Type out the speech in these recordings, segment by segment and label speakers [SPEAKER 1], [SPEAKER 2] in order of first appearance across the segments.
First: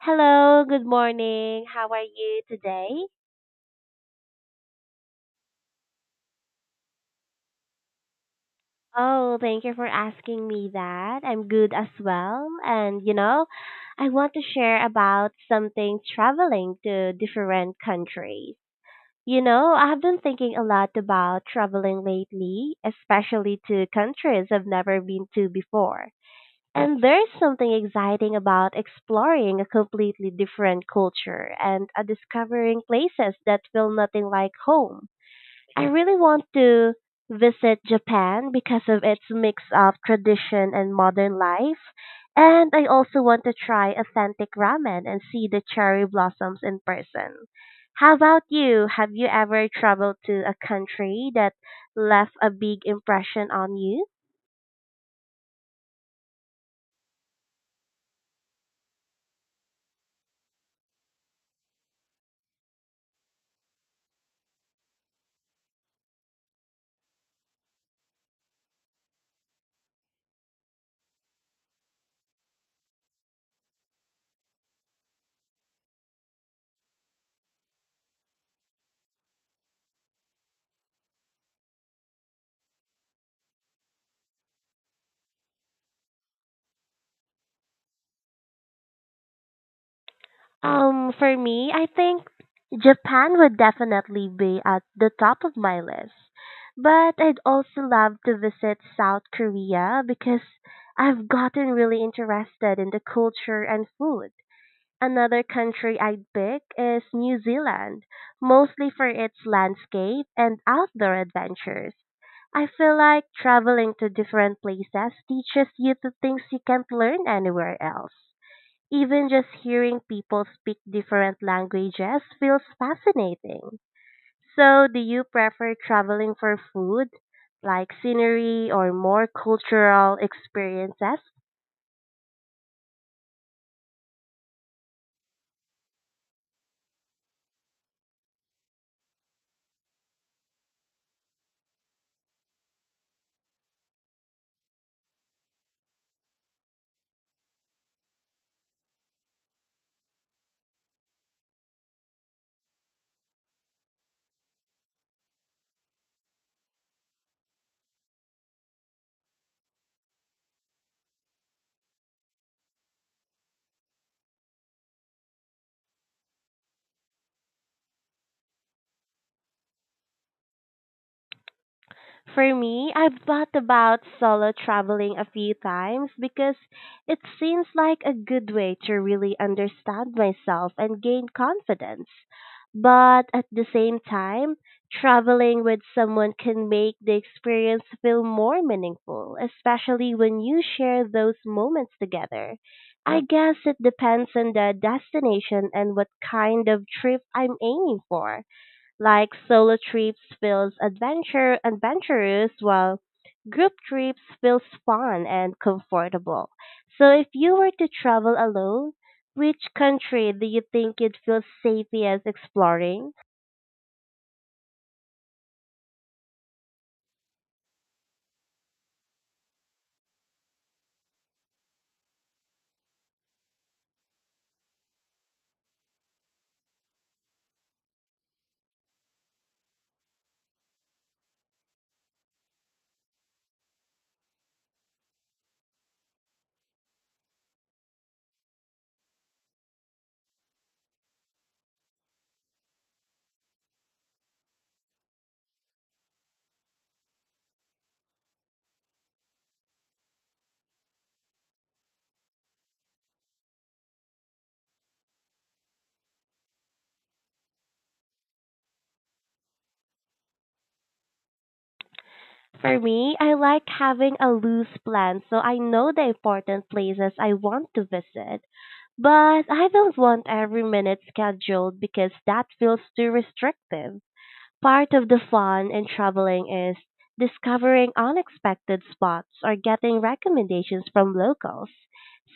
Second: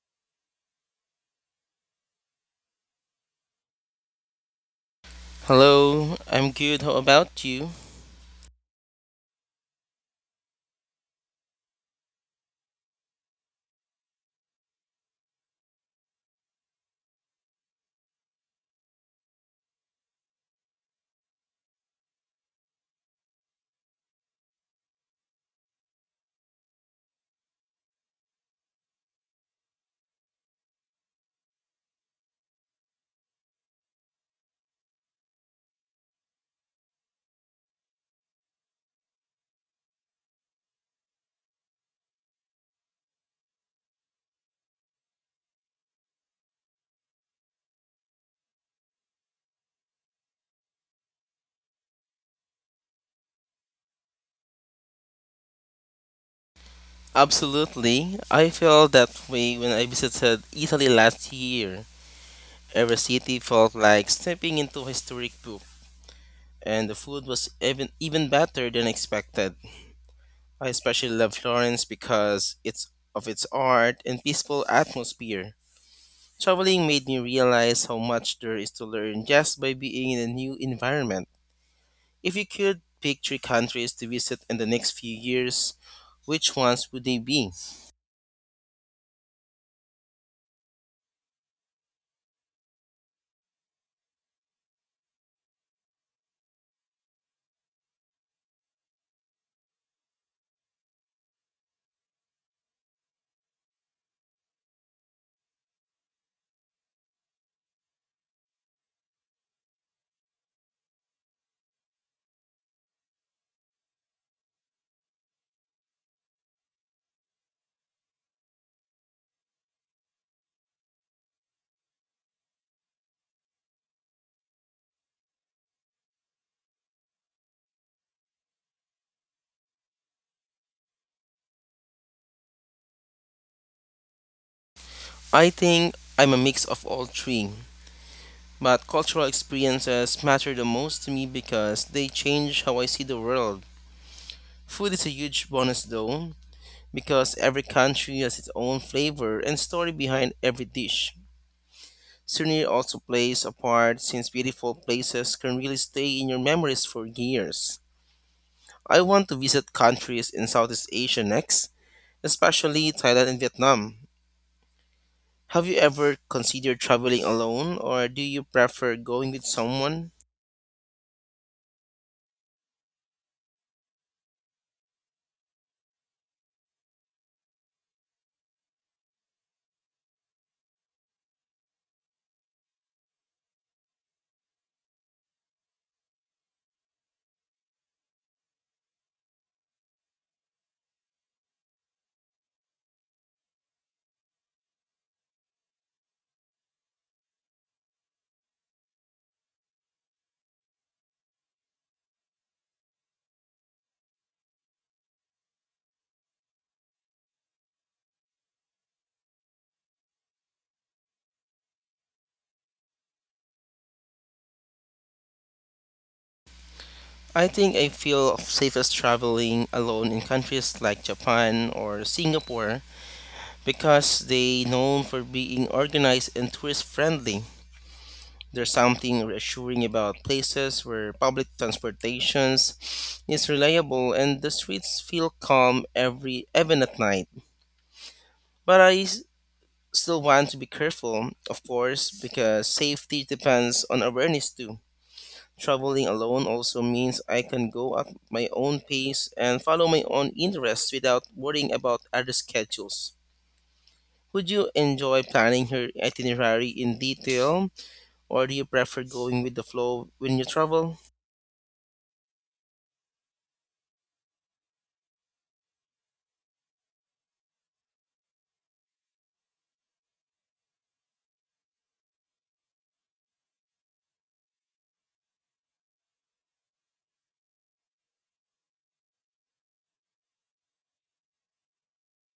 [SPEAKER 1] Hello, good morning. How are you today?
[SPEAKER 2] Hello, I'm good. How about you?
[SPEAKER 1] Oh, thank you for asking me that. I'm good as well. And I want to share about something traveling to different countries. I have been thinking a lot about traveling lately, especially to countries I've never been to before. And there's something exciting about exploring a completely different culture and discovering places that feel nothing like home. I really want to visit Japan because of its mix of tradition and modern life. And I also want to try authentic ramen and see the cherry blossoms in person. How about you? Have you ever traveled to a country that left a big impression on you?
[SPEAKER 2] Absolutely. I felt that way when I visited Italy last year. Every city felt like stepping into a historic book, and the food was even better than expected. I especially love Florence because it's of its art and peaceful atmosphere. Traveling made me realize how much there is to learn just by being in a new environment. If you could pick three countries to visit in the next few years, which ones would they be?
[SPEAKER 1] For me, I think Japan would definitely be at the top of my list. But I'd also love to visit South Korea because I've gotten really interested in the culture and food. Another country I'd pick is New Zealand, mostly for its landscape and outdoor adventures. I feel like traveling to different places teaches you the things you can't learn anywhere else. Even just hearing people speak different languages feels fascinating. So, do you prefer traveling for food, like scenery or more cultural experiences?
[SPEAKER 2] I think I'm a mix of all three, but cultural experiences matter the most to me because they change how I see the world. Food is a huge bonus though, because every country has its own flavor and story behind every dish. Scenery also plays a part since beautiful places can really stay in your memories for years. I want to visit countries in Southeast Asia next, especially Thailand and Vietnam. Have you ever considered traveling alone or do you prefer going with someone?
[SPEAKER 1] For me, I've thought about solo traveling a few times because it seems like a good way to really understand myself and gain confidence. But at the same time, traveling with someone can make the experience feel more meaningful, especially when you share those moments together. I guess it depends on the destination and what kind of trip I'm aiming for. Like solo trips feels adventure adventurous while group trips feels fun and comfortable. So if you were to travel alone, which country do you think you'd feel safest exploring?
[SPEAKER 2] I think I feel safest traveling alone in countries like Japan or Singapore because they known for being organized and tourist friendly. There's something reassuring about places where public transportations is reliable and the streets feel calm every even at night. But I s- Still want to be careful, of course, because safety depends on awareness too. Traveling alone also means I can go at my own pace and follow my own interests without worrying about other schedules. Would you enjoy planning your itinerary in detail, or do you prefer going with the flow when you travel?
[SPEAKER 1] For me, I like having a loose plan so I know the important places I want to visit. But I don't want every minute scheduled because that feels too restrictive. Part of the fun in traveling is discovering unexpected spots or getting recommendations from locals.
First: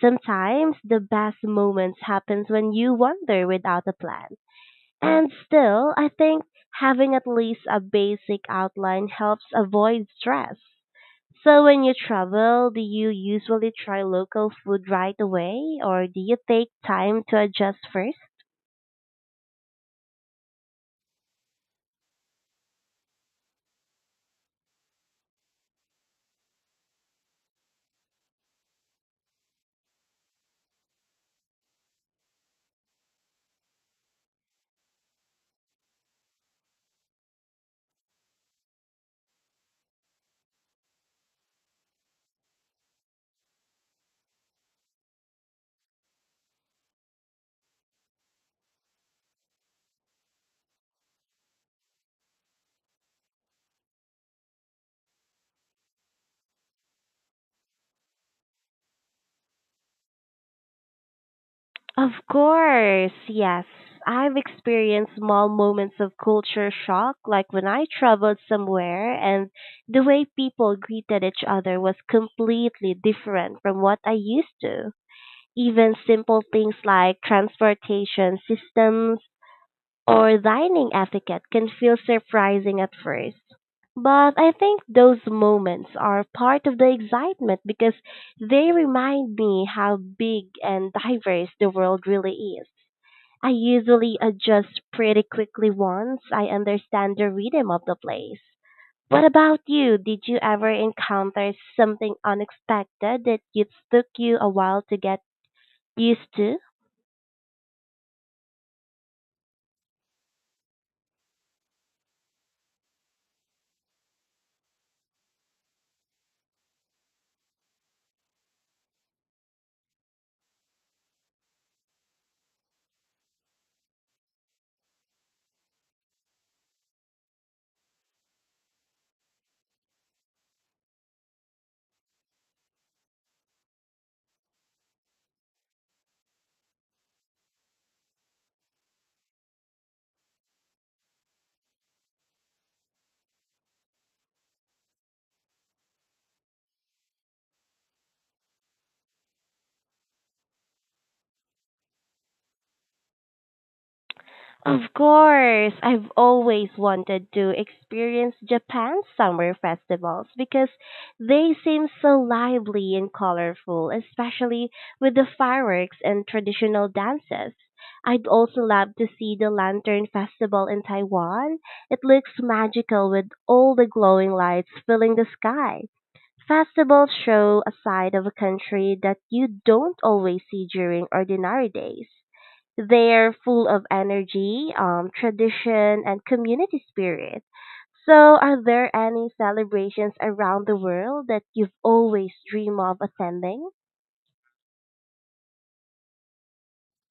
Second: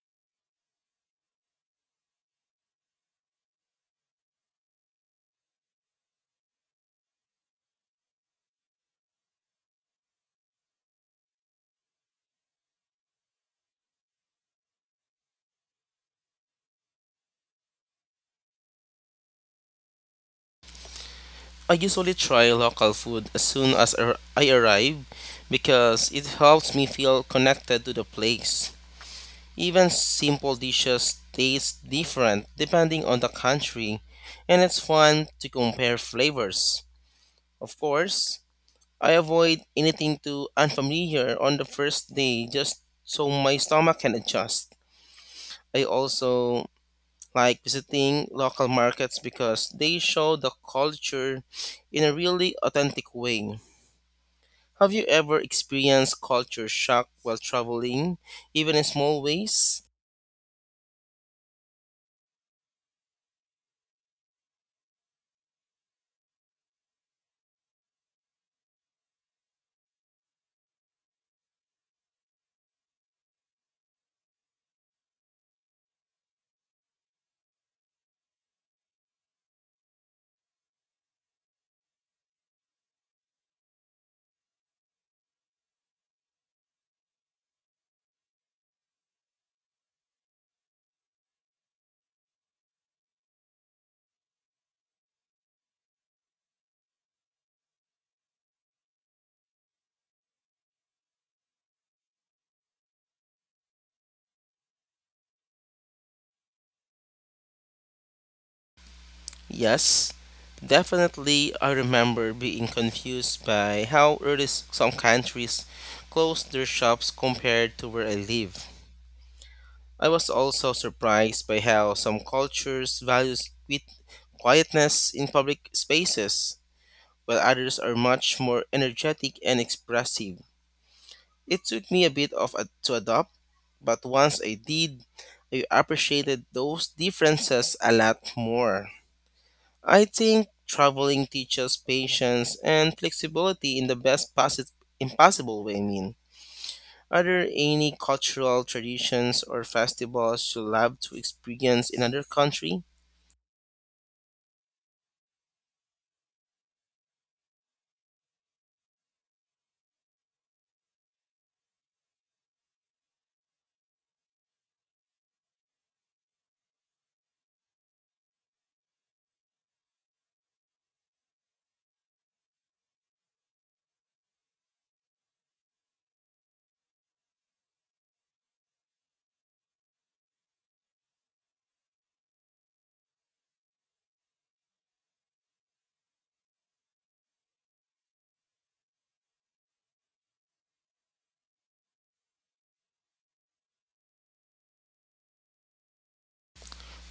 [SPEAKER 1] Sometimes the best moments happens when you wander without a plan. And still, I think having at least a basic outline helps avoid stress. So when you travel, do you usually try local food right away or do you take time to adjust first?
[SPEAKER 2] I usually try local food as soon as I arrive because it helps me feel connected to the place. Even simple dishes taste different depending on the country, and it's fun to compare flavors. Of course, I avoid anything too unfamiliar on the first day just so my stomach can adjust. I also like visiting local markets because they show the culture in a really authentic way. Have you ever experienced culture shock while traveling, even in small ways?
[SPEAKER 1] Of course, yes. I've experienced small moments of culture shock, like when I traveled somewhere and the way people greeted each other was completely different from what I used to. Even simple things like transportation systems or dining etiquette can feel surprising at first. But I think those moments are part of the excitement because they remind me how big and diverse the world really is. I usually adjust pretty quickly once I understand the rhythm of the place. What about you? Did you ever encounter something unexpected that it took you a while to get used to?
[SPEAKER 2] Yes, definitely. I remember being confused by how some countries close their shops compared to where I live. I was also surprised by how some cultures value quietness in public spaces, while others are much more energetic and expressive. It took me a bit of to adopt, but once I did, I appreciated those differences a lot more. I think traveling teaches patience and flexibility in the impossible way. I mean. Are there any cultural traditions or festivals you love to experience in another country?
[SPEAKER 1] Of course, I've always wanted to experience Japan's summer festivals because they seem so lively and colorful, especially with the fireworks and traditional dances. I'd also love to see the Lantern Festival in Taiwan. It looks magical with all the glowing lights filling the sky. Festivals show a side of a country that you don't always see during ordinary days. They're full of energy, tradition, and community spirit. So, are there any celebrations around the world that you've always dreamed of attending?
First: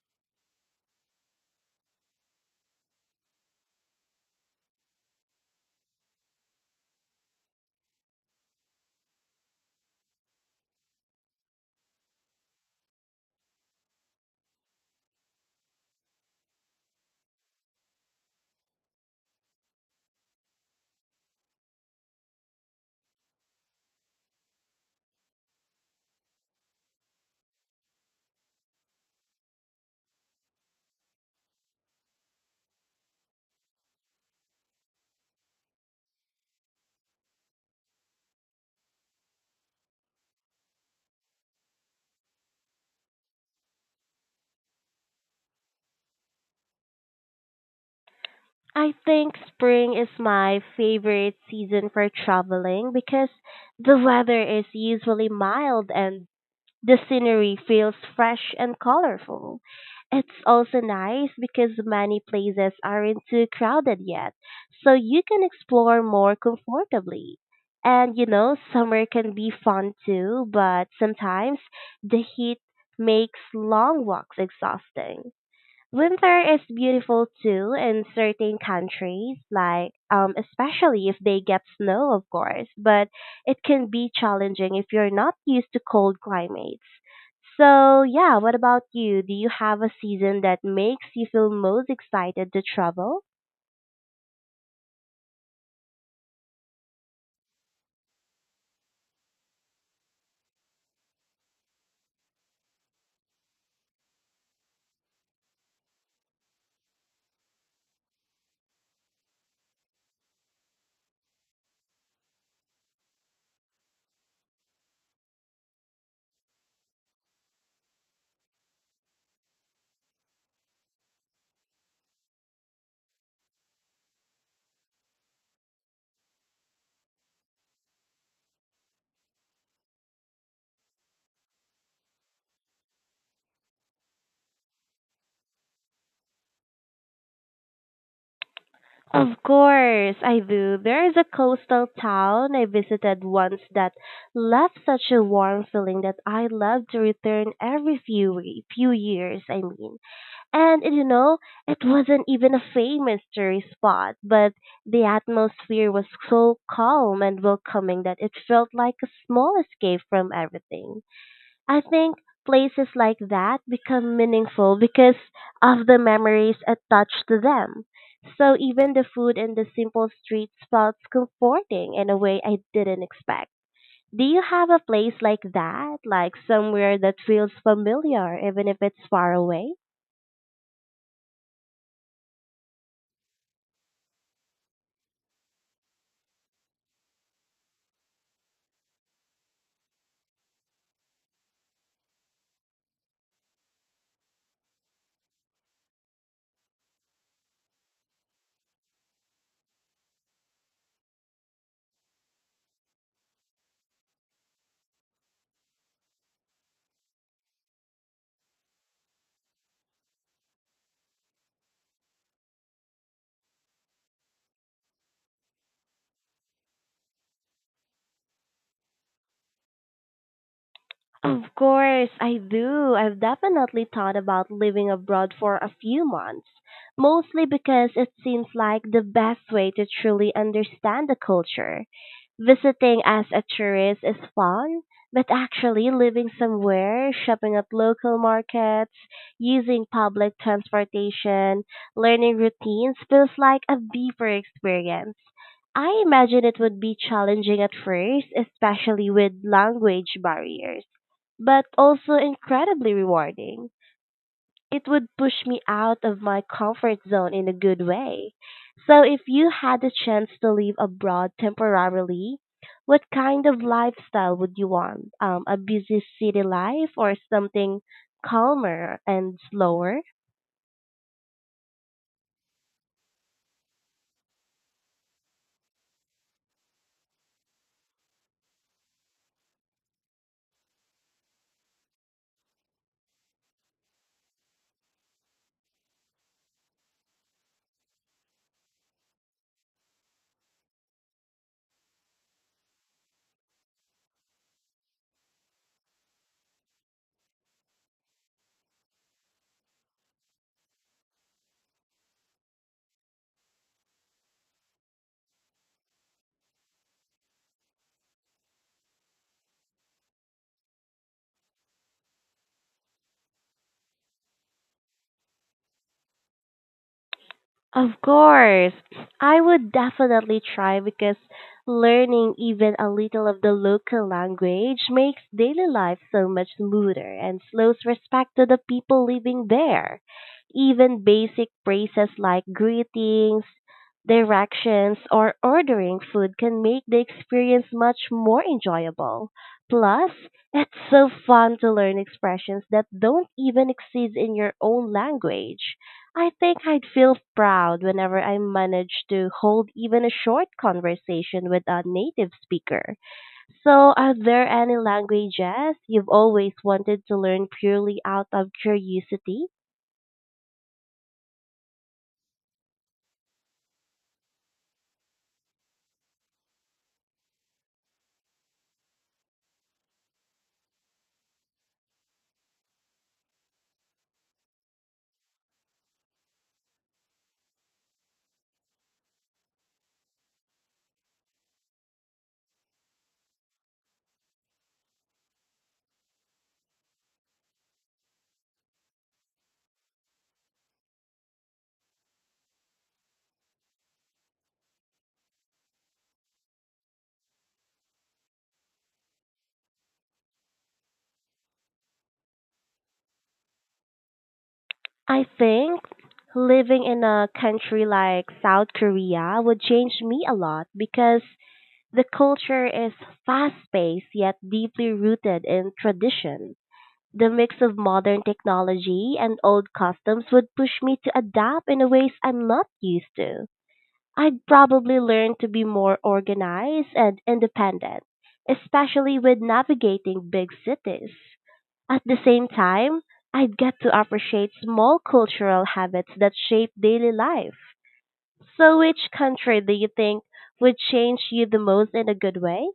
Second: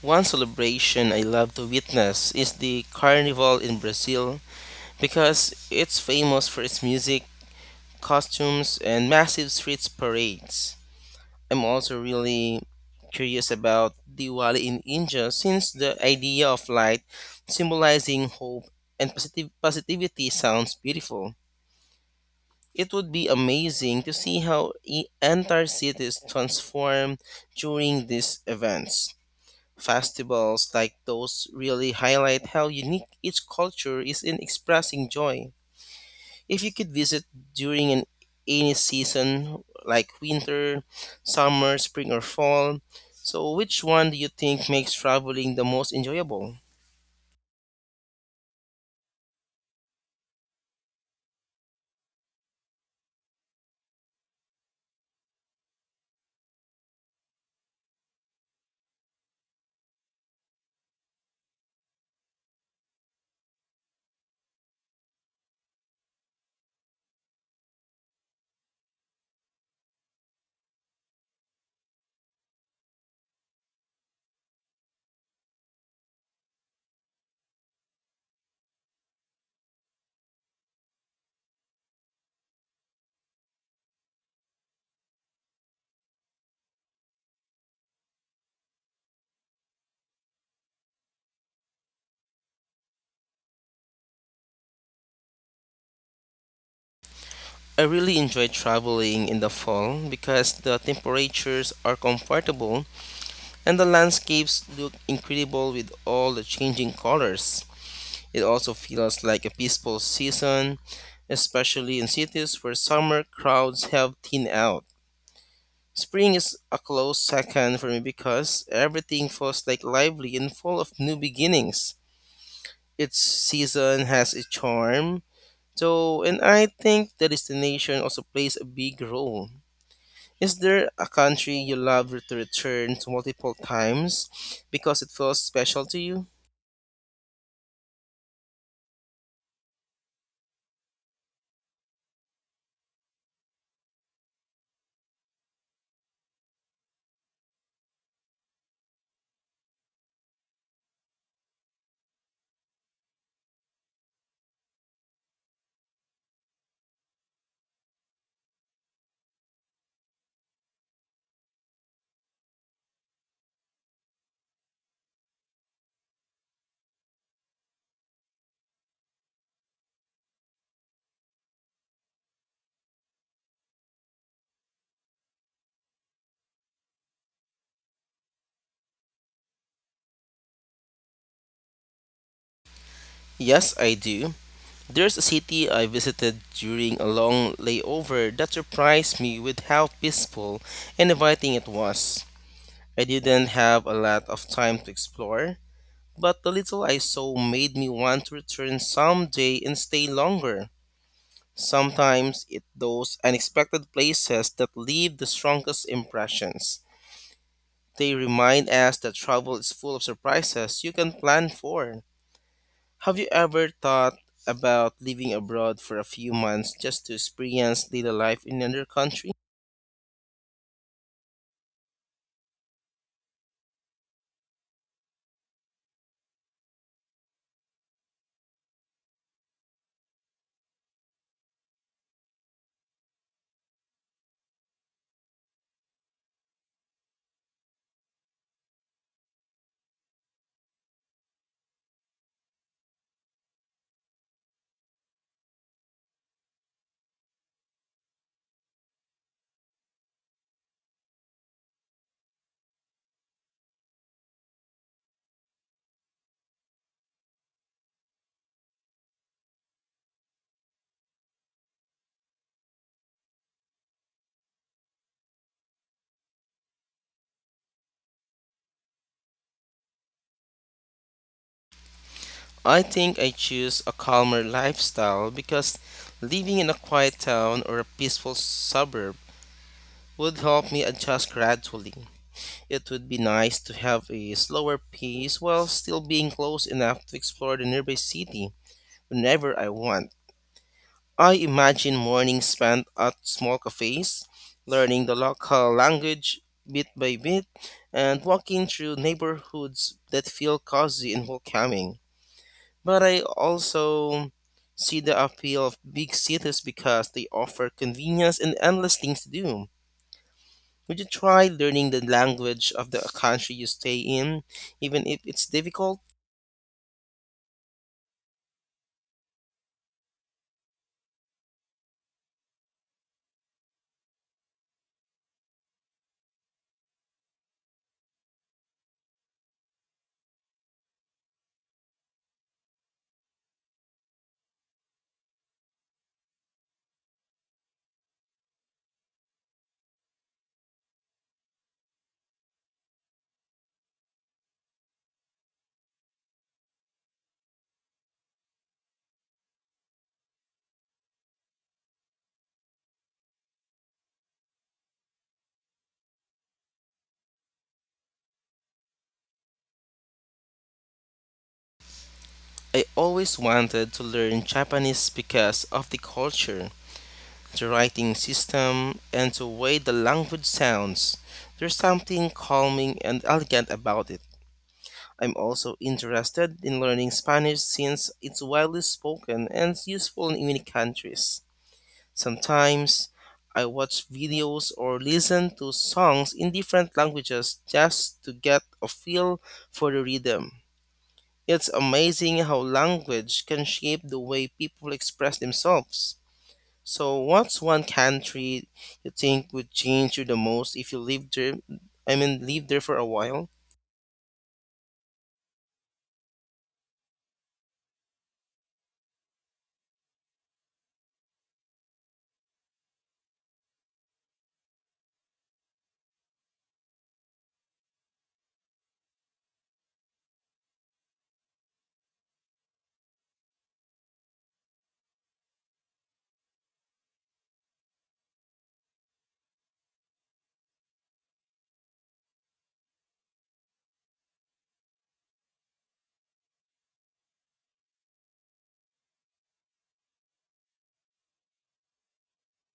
[SPEAKER 2] One celebration I love to witness is the Carnival in Brazil because it's famous for its music, costumes, and massive street parades. I'm also really curious about Diwali in India since the idea of light symbolizing hope and positive positivity sounds beautiful. It would be amazing to see how entire cities transform during these events. Festivals like those really highlight how unique each culture is in expressing joy. If you could visit during an any season like winter, summer, spring or fall, so which one do you think makes traveling the most enjoyable?
[SPEAKER 1] I think spring is my favorite season for traveling because the weather is usually mild and the scenery feels fresh and colorful. It's also nice because many places aren't too crowded yet, so you can explore more comfortably. And summer can be fun too, but sometimes the heat makes long walks exhausting. Winter is beautiful too in certain countries, like especially if they get snow, of course, but it can be challenging if you're not used to cold climates. So, yeah, what about you? Do you have a season that makes you feel most excited to travel?
[SPEAKER 2] I really enjoy traveling in the fall because the temperatures are comfortable and the landscapes look incredible with all the changing colors. It also feels like a peaceful season, especially in cities where summer crowds have thinned out. Spring is a close second for me because everything feels like lively and full of new beginnings. Each season has its charm, so and I think the destination also plays a big role. Is there a country you love to return to multiple times because it feels special to you?
[SPEAKER 1] Of course, I do. There is a coastal town I visited once that left such a warm feeling that I love to return every few years, I mean. And it wasn't even a famous tourist spot, but the atmosphere was so calm and welcoming that it felt like a small escape from everything. I think places like that become meaningful because of the memories attached to them. So even the food in the simple streets felt comforting in a way I didn't expect. Do you have a place like that? Like somewhere that feels familiar even if it's far away?
[SPEAKER 2] Yes, I do. There's a city I visited during a long layover that surprised me with how peaceful and inviting it was. I didn't have a lot of time to explore, but the little I saw made me want to return someday and stay longer. Sometimes it's those unexpected places that leave the strongest impressions. They remind us that travel is full of surprises you can plan for. Have you ever thought about living abroad for a few months just to experience little life in another country?
[SPEAKER 1] Of course, I do. I've definitely thought about living abroad for a few months, mostly because it seems like the best way to truly understand the culture. Visiting as a tourist is fun, but actually living somewhere, shopping at local markets, using public transportation, learning routines feels like a deeper experience. I imagine it would be challenging at first, especially with language barriers but also incredibly rewarding. It would push me out of my comfort zone in a good way. So, if you had the chance to live abroad temporarily, what kind of lifestyle would you want? A busy city life or something calmer and slower?
[SPEAKER 2] I think I choose a calmer lifestyle because living in a quiet town or a peaceful suburb would help me adjust gradually. It would be nice to have a slower pace while still being close enough to explore the nearby city whenever I want. I imagine mornings spent at small cafes, learning the local language bit by bit, and walking through neighborhoods that feel cozy and welcoming. But I also see the appeal of big cities because they offer convenience and endless things to do. Would you try learning the language of the country you stay in, even if it's difficult?
[SPEAKER 1] Of course, I would definitely try because learning even a little of the local language makes daily life so much smoother and shows respect to the people living there. Even basic phrases like greetings, directions, or ordering food can make the experience much more enjoyable. Plus, it's so fun to learn expressions that don't even exist in your own language. I think I'd feel proud whenever I manage to hold even a short conversation with a native speaker. So, are there any languages you've always wanted to learn purely out of curiosity?
[SPEAKER 2] I always wanted to learn Japanese because of the culture the writing system, and the way the language sounds. There's something calming and elegant about it. I'm also interested in learning Spanish since it's widely spoken and useful in many countries. Sometimes I watch videos or listen to songs in different languages just to get a feel for the rhythm. It's amazing how language can shape the way people express themselves. So, what's one country you think would change you the most if you lived there? I mean, lived there for a while?
[SPEAKER 1] I think living in a country like South Korea would change me a lot because the culture is fast paced yet deeply rooted in tradition. The mix of modern technology and old customs would push me to adapt in ways I'm not used to. I'd probably learn to be more organized and independent, especially with navigating big cities. At the same time, I'd get to appreciate small cultural habits that shape daily life. So, which country do you think would change you the most in a good way?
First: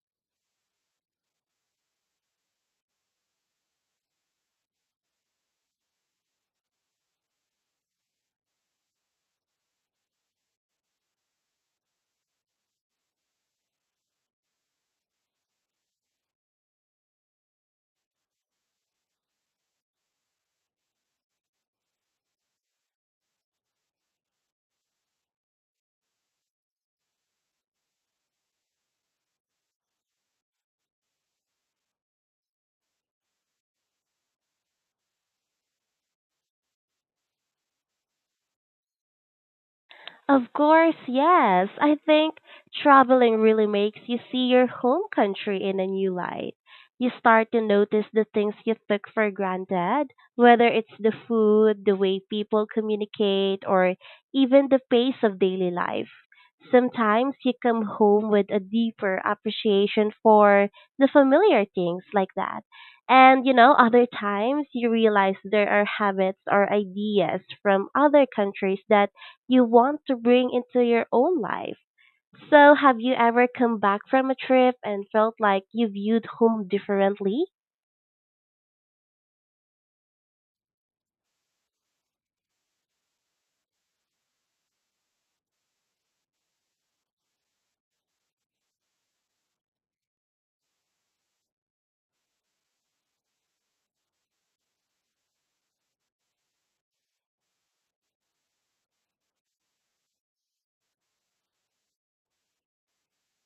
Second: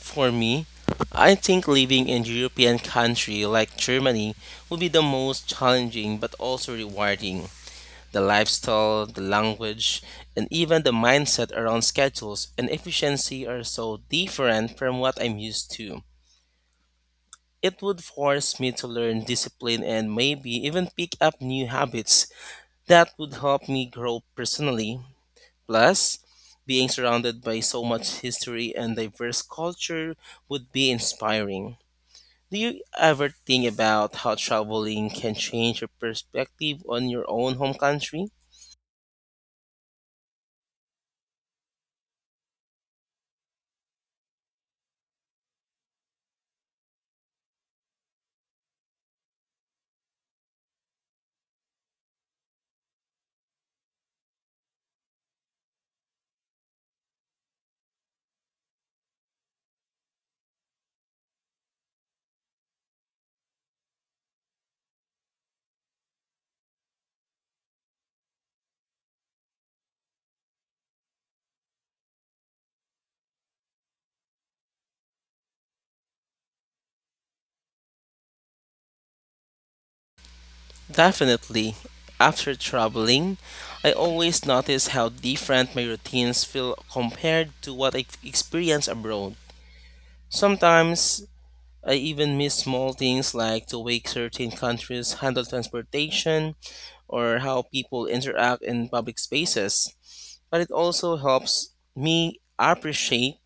[SPEAKER 2] For me, I think living in European country like Germany would be the most challenging but also rewarding. The lifestyle, the language, and even the mindset around schedules and efficiency are so different from what I'm used to. It would force me to learn discipline and maybe even pick up new habits that would help me grow personally. Plus, being surrounded by so much history and diverse culture would be inspiring. Do you ever think about how traveling can change your perspective on your own home country?
[SPEAKER 1] Of course, yes. I think traveling really makes you see your home country in a new light. You start to notice the things you took for granted, whether it's the food, the way people communicate, or even the pace of daily life. Sometimes you come home with a deeper appreciation for the familiar things like that. And other times you realize there are habits or ideas from other countries that you want to bring into your own life. So, have you ever come back from a trip and felt like you viewed home differently?
[SPEAKER 2] Definitely. After traveling, I always notice how different my routines feel compared to what I experience abroad. Sometimes I even miss small things like the way certain countries handle transportation or how people interact in public spaces. But it also helps me appreciate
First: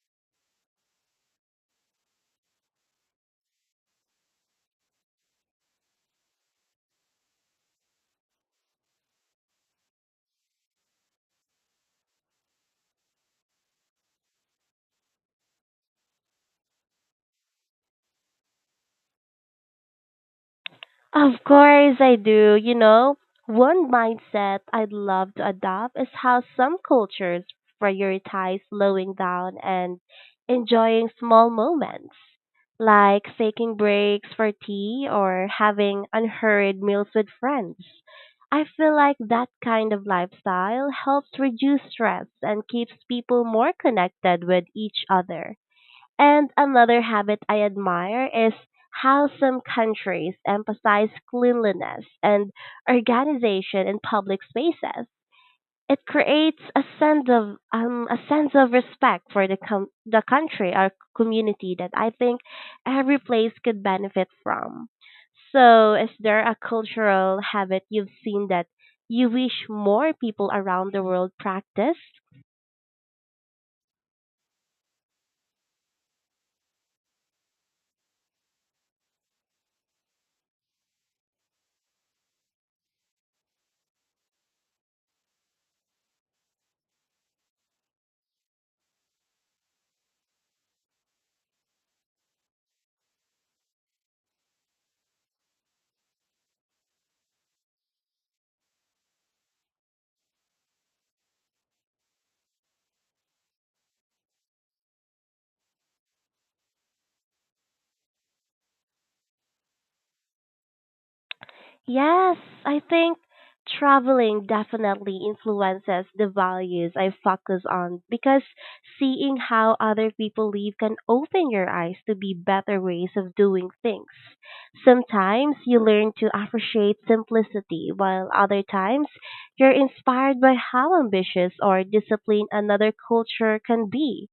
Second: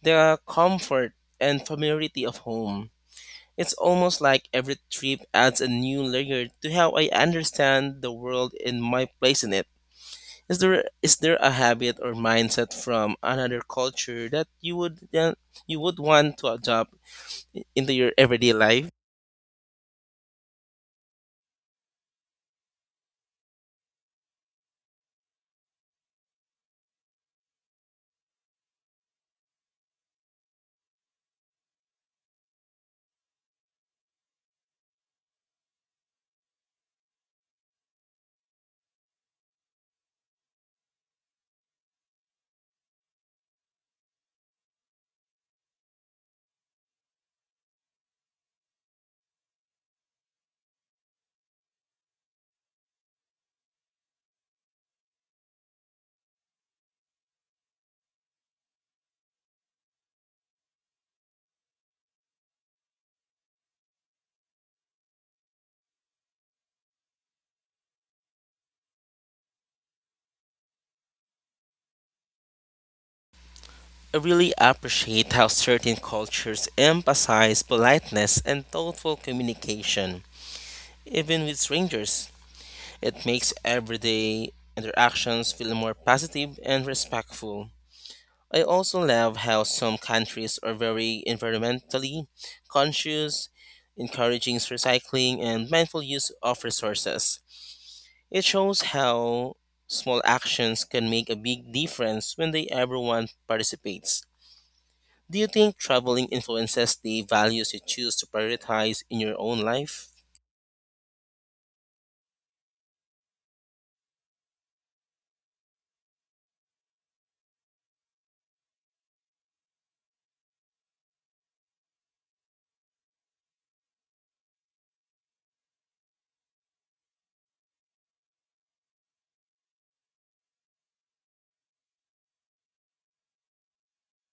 [SPEAKER 2] the comfort and familiarity of home. It's almost like every trip adds a new layer to how I understand the world and my place in it. Is there a habit or mindset from another culture that you would want to adopt into your everyday life?
[SPEAKER 1] Of course I do. One mindset I'd love to adopt is how some cultures prioritize slowing down and enjoying small moments, like taking breaks for tea or having unhurried meals with friends. I feel like that kind of lifestyle helps reduce stress and keeps people more connected with each other. And another habit I admire is how some countries emphasize cleanliness and organization in public spaces. It creates a sense of a sense of respect for the the country or community that I think every place could benefit from. So, is there a cultural habit you've seen that you wish more people around the world practice?
[SPEAKER 2] I really appreciate how certain cultures emphasize politeness and thoughtful communication, even with strangers. It makes everyday interactions feel more positive and respectful. I also love how some countries are very environmentally conscious, encouraging recycling and mindful use of resources. It shows how small actions can make a big difference when they everyone participates. Do you think traveling influences the values you choose to prioritize in your own life?
[SPEAKER 1] Yes, I think traveling definitely influences the values I focus on because seeing how other people live can open your eyes to be better ways of doing things. Sometimes you learn to appreciate simplicity, while other times you're inspired by how ambitious or disciplined another culture can be.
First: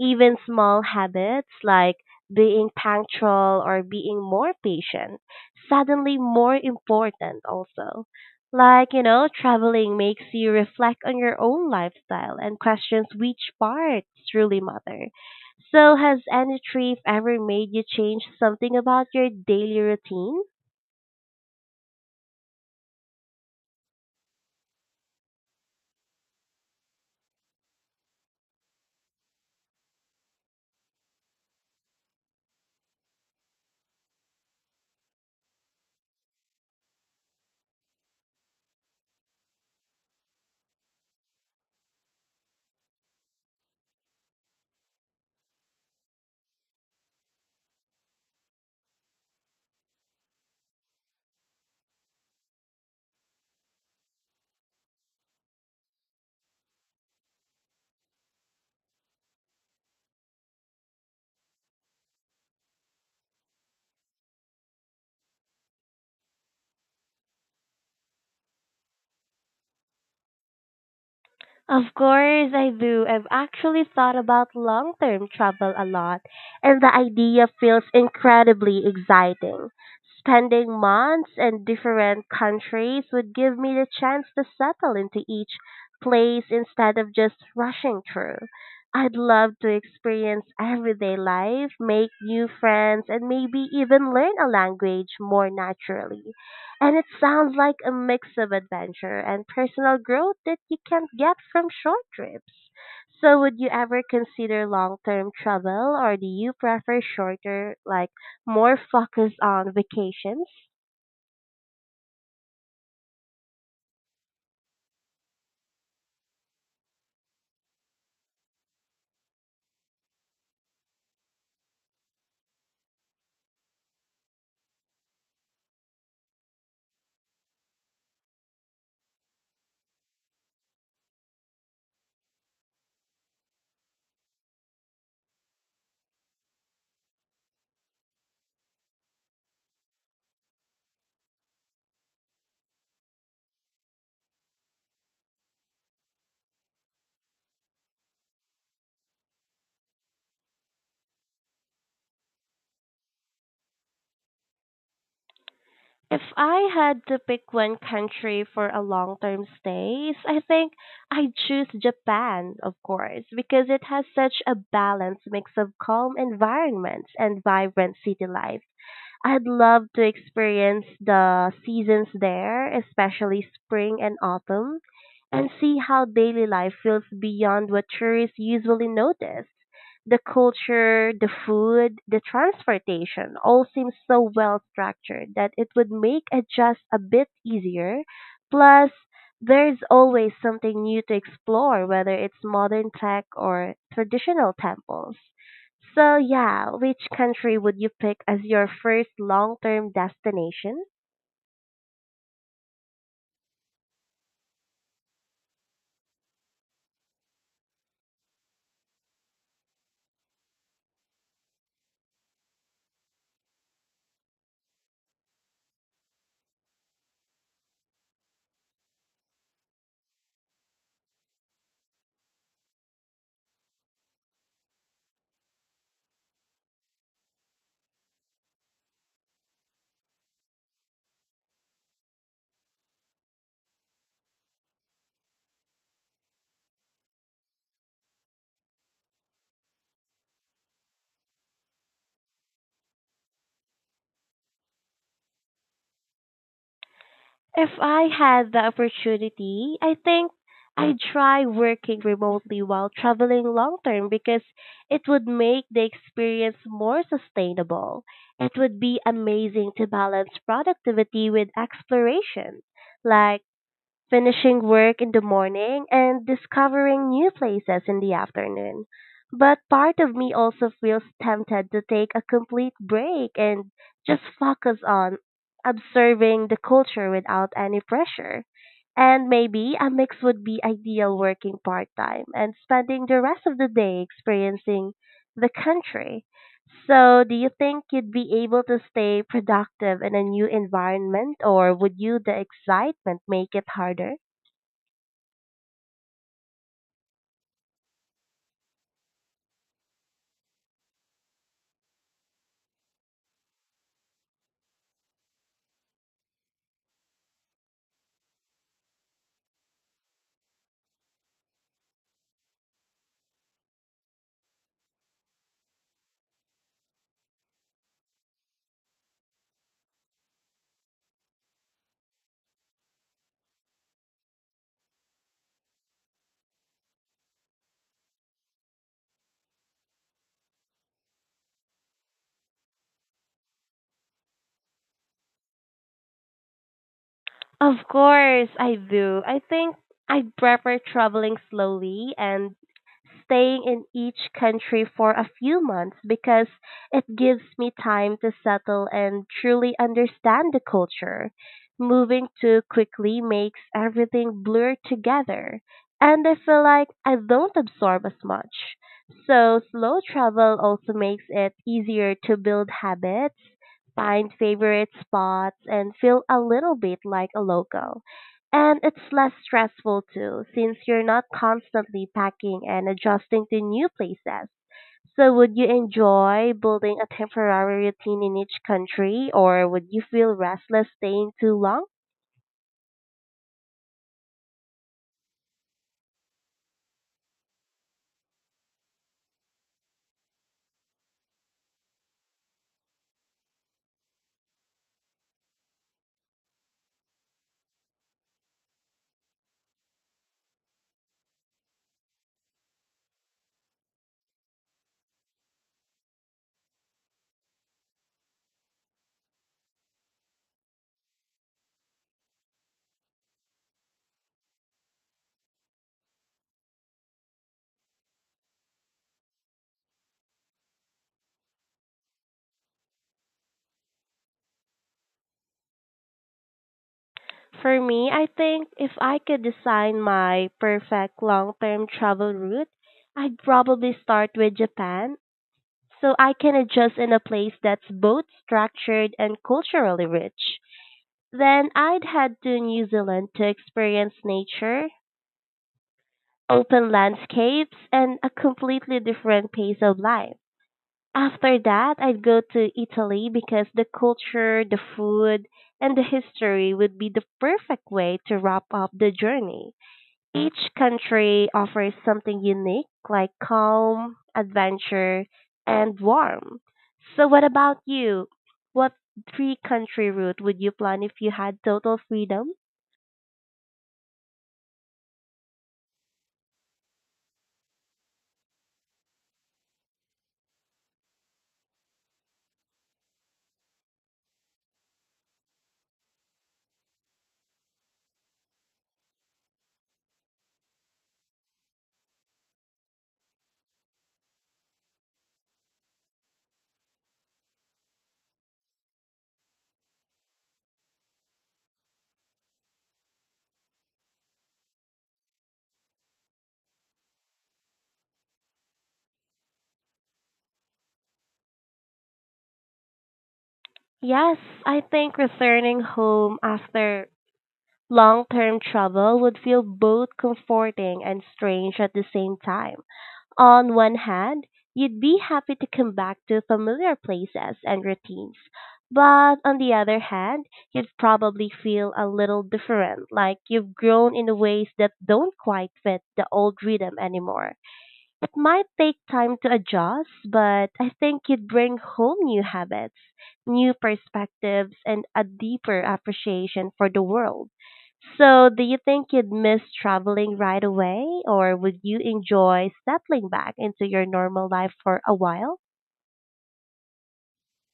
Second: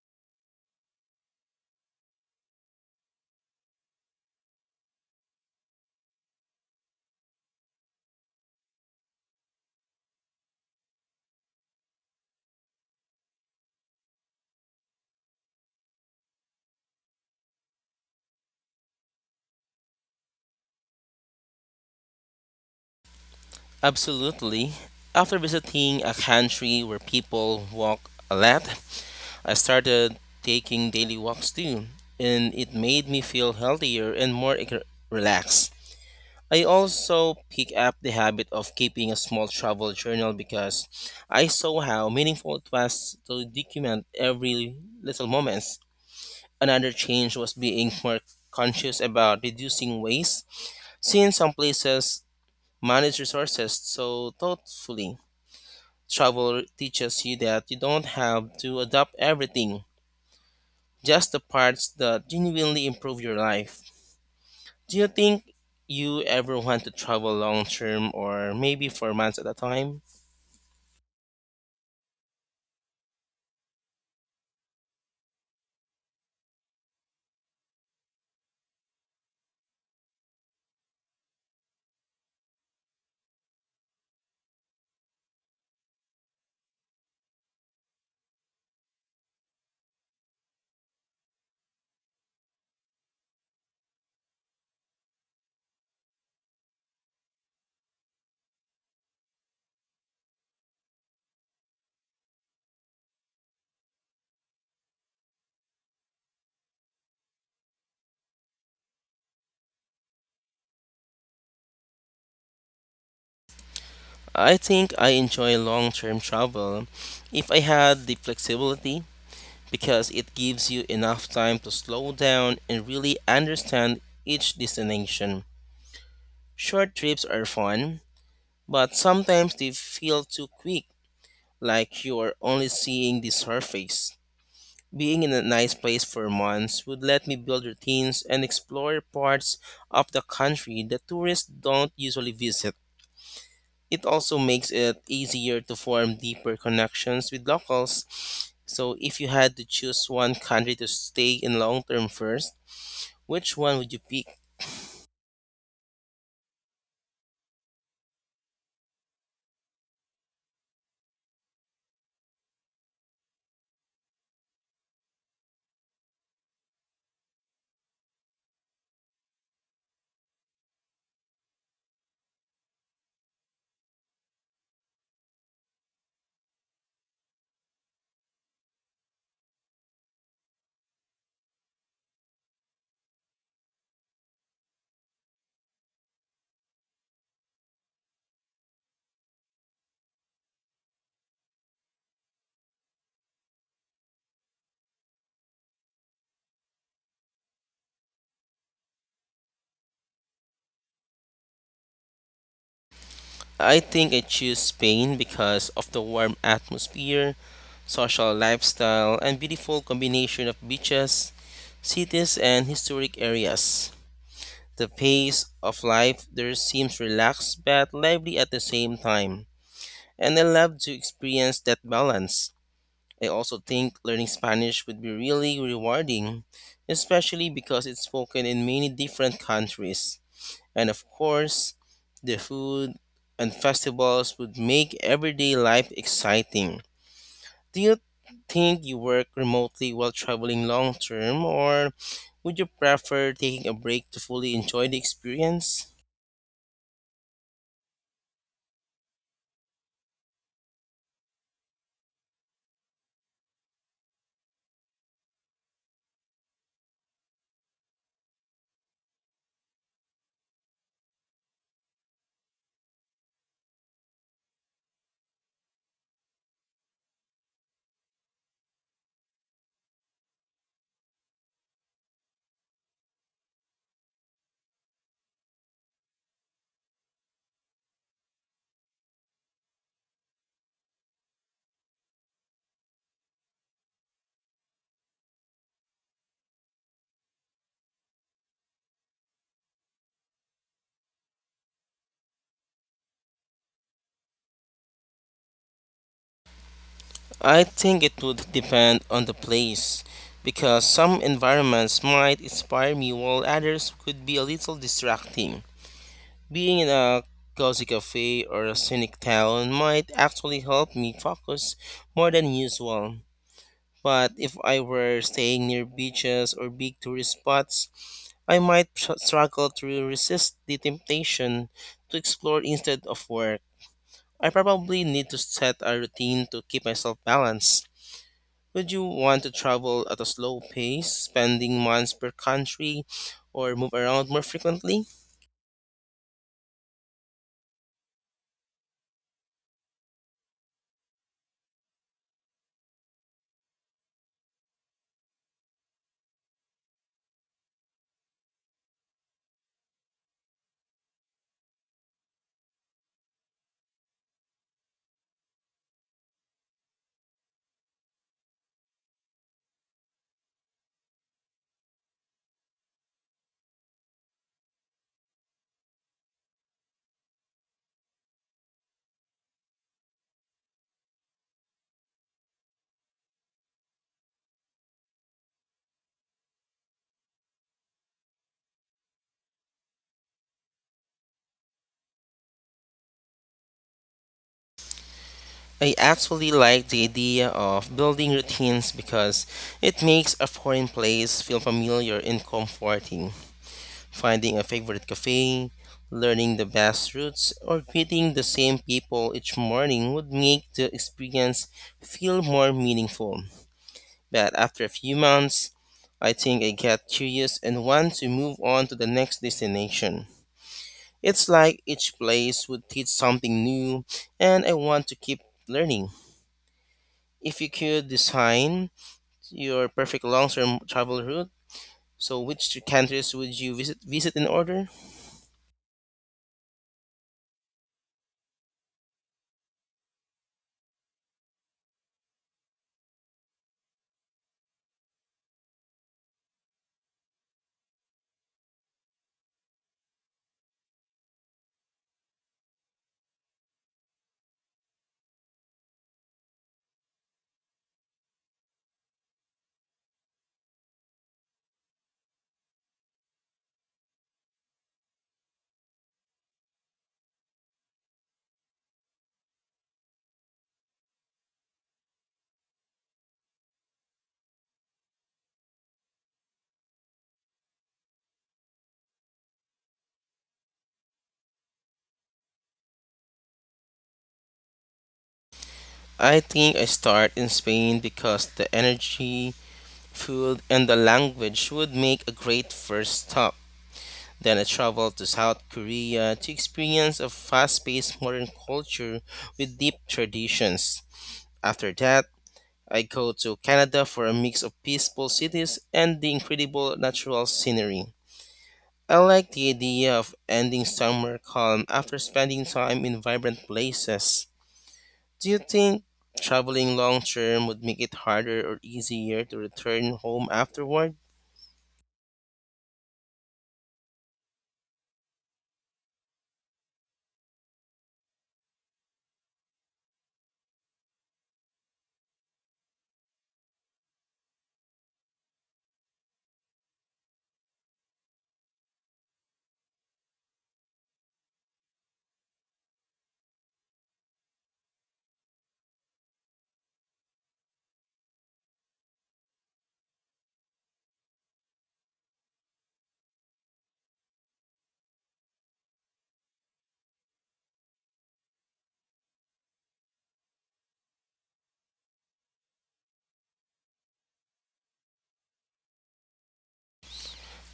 [SPEAKER 1] Even small habits like being punctual or being more patient suddenly more important also. Like, traveling makes you reflect on your own lifestyle and questions which parts truly matter. So has any trip ever made you change something about your daily routine?
[SPEAKER 2] Absolutely. After visiting a country where people walk a lot, I started taking daily walks too, and it made me feel healthier and relaxed. I also pick up the habit of keeping a small travel journal because I saw how meaningful it was to document every little moments. Another change was being more conscious about reducing waste, since some places manage resources so thoughtfully. Travel teaches you that you don't have to adopt everything, just the parts that genuinely improve your life. Do you think you ever want to travel long term or maybe for months at a time?
[SPEAKER 1] Of course I do. I've actually thought about long term travel a lot, and the idea feels incredibly exciting. Spending months in different countries would give me the chance to settle into each place instead of just rushing through. I'd love to experience everyday life, make new friends, and maybe even learn a language more naturally. And it sounds like a mix of adventure and personal growth that you can't get from short trips. So would you ever consider long-term travel or do you prefer shorter, like more focused on vacations?
[SPEAKER 2] I think I enjoy long term travel if I had the flexibility because it gives you enough time to slow down and really understand each destination. Short trips are fun, but sometimes they feel too quick, like you're only seeing the surface. Being in a nice place for months would let me build routines and explore parts of the country that tourists don't usually visit. It also makes it easier to form deeper connections with locals. So, if you had to choose one country to stay in long term first, which one would you pick?
[SPEAKER 1] If I had to pick one country for a long-term stays, I think I'd choose Japan, of course, because it has such a balanced mix of calm environments and vibrant city life. I'd love to experience the seasons there, especially spring and autumn, and see how daily life feels beyond what tourists usually notice. The culture, the food, the transportation all seems so well structured that it would make adjust a bit easier. Plus, there's always something new to explore, whether it's modern tech or traditional temples. So, yeah, which country would you pick as your first long term destination?
[SPEAKER 2] I think I choose Spain because of the warm atmosphere, social lifestyle, and beautiful combination of beaches, cities, and historic areas. The pace of life there seems relaxed but lively at the same time, and I love to experience that balance. I also think learning Spanish would be really rewarding, especially because it's spoken in many different countries. And of course, the food and festivals would make everyday life exciting. Do you think you work remotely while traveling long term, or would you prefer taking a break to fully enjoy the experience?
[SPEAKER 1] If I had the opportunity, I think I'd try working remotely while traveling long term because it would make the experience more sustainable. It would be amazing to balance productivity with exploration. Like, finishing work in the morning and discovering new places in the afternoon. But part of me also feels tempted to take a complete break and just focus on observing the culture without any pressure. And maybe a mix would be ideal working part time and spending the rest of the day experiencing the country. So, do you think you'd be able to stay productive in a new environment, or would you the excitement make it harder?
[SPEAKER 2] I think it would depend on the place because some environments might inspire me while others could be a little distracting. Being in a cozy cafe or a scenic town might actually help me focus more than usual. But if I were staying near beaches or big tourist spots, I might struggle to resist the temptation to explore instead of work. I probably need to set a routine to keep myself balanced. Would you want to travel at a slow pace, spending months per country, or move around more frequently?
[SPEAKER 1] Of course, I do. I think I prefer traveling slowly and staying in each country for a few months because it gives me time to settle and truly understand the culture. Moving too quickly makes everything blur together, and I feel like I don't absorb as much. So, slow travel also makes it easier to build habits find favorite spots, and feel a little bit like a local. And it's less stressful too, since you're not constantly packing and adjusting to new places. So, would you enjoy building a temporary routine in each country, or would you feel restless staying too long?
[SPEAKER 2] I actually like the idea of building routines because it makes a foreign place feel familiar and comforting. Finding a favorite cafe, learning the best routes, or greeting the same people each morning would make the experience feel more meaningful. But after a few months, I think I get curious and want to move on to the next destination. It's like each place would teach something new, and I want to keep learning. If you could design your perfect long-term travel route, so which two countries would you visit in order?
[SPEAKER 1] For me, I think if I could design my perfect long term travel route, I'd probably start with Japan so I can adjust in a place that's both structured and culturally rich. Then I'd head to New Zealand to experience nature, open landscapes, and a completely different pace of life. After that, I'd go to Italy because the culture, the food, and the history would be the perfect way to wrap up the journey. Each country offers something unique, like calm, adventure, and warm. So, what about you? What three country route would you plan if you had total freedom?
[SPEAKER 2] I think I start in Spain because the energy, food, and the language would make a great first stop. Then I travel to South Korea to experience a fast paced modern culture with deep traditions. After that, I go to Canada for a mix of peaceful cities and the incredible natural scenery. I like the idea of ending somewhere calm after spending time in vibrant places. Do you think traveling long term would make it harder or easier to return home afterward?
[SPEAKER 1] Yes, I think returning home after long term travel would feel both comforting and strange at the same time. On one hand, you'd be happy to come back to familiar places and routines, but on the other hand, you'd probably feel a little different, like you've grown in ways that don't quite fit the old rhythm anymore. It might take time to adjust, but I think you'd bring home new habits, new perspectives, and a deeper appreciation for the world. So, do you think you'd miss traveling right away, or would you enjoy settling back into your normal life for a while?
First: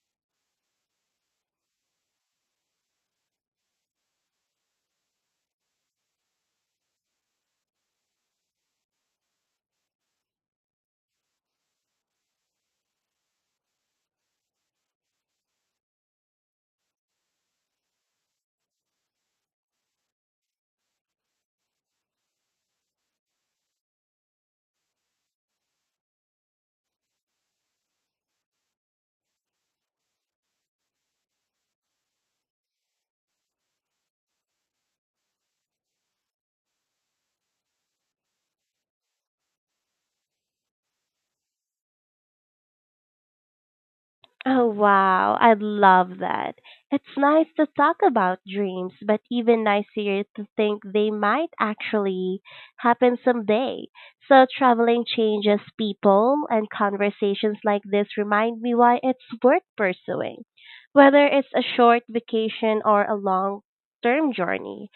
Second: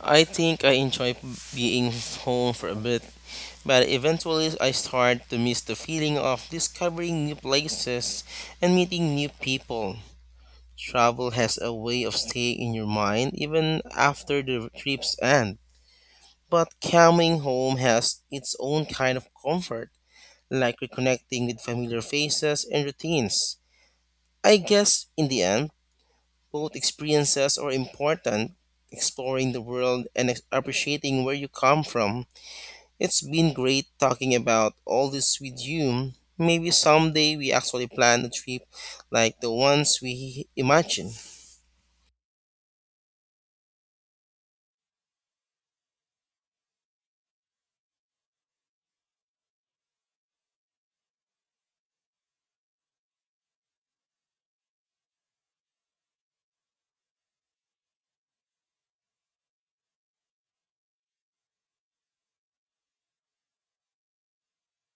[SPEAKER 2] I think I enjoy being home for a bit, but eventually I start to miss the feeling of discovering new places and meeting new people. Travel has a way of staying in your mind even after the trips end. But coming home has its own kind of comfort, like reconnecting with familiar faces and routines. I guess in the end, both experiences are important. Exploring the world and appreciating where you come from. It's been great talking about all this with you. Maybe someday we actually plan a trip like the ones we imagine.
[SPEAKER 1] Oh wow, I love that. It's nice to talk about dreams, but even nicer to think they might actually happen someday. So traveling changes people and conversations like this remind me why it's worth pursuing. Whether it's a short vacation or a long-term journey.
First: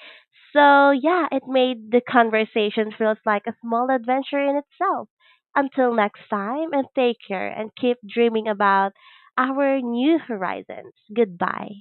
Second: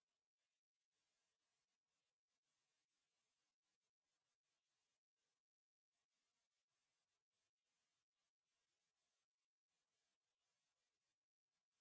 [SPEAKER 1] So yeah, it made the conversation feels like a small adventure in itself. Until next time, and take care and keep dreaming about our new horizons. Goodbye.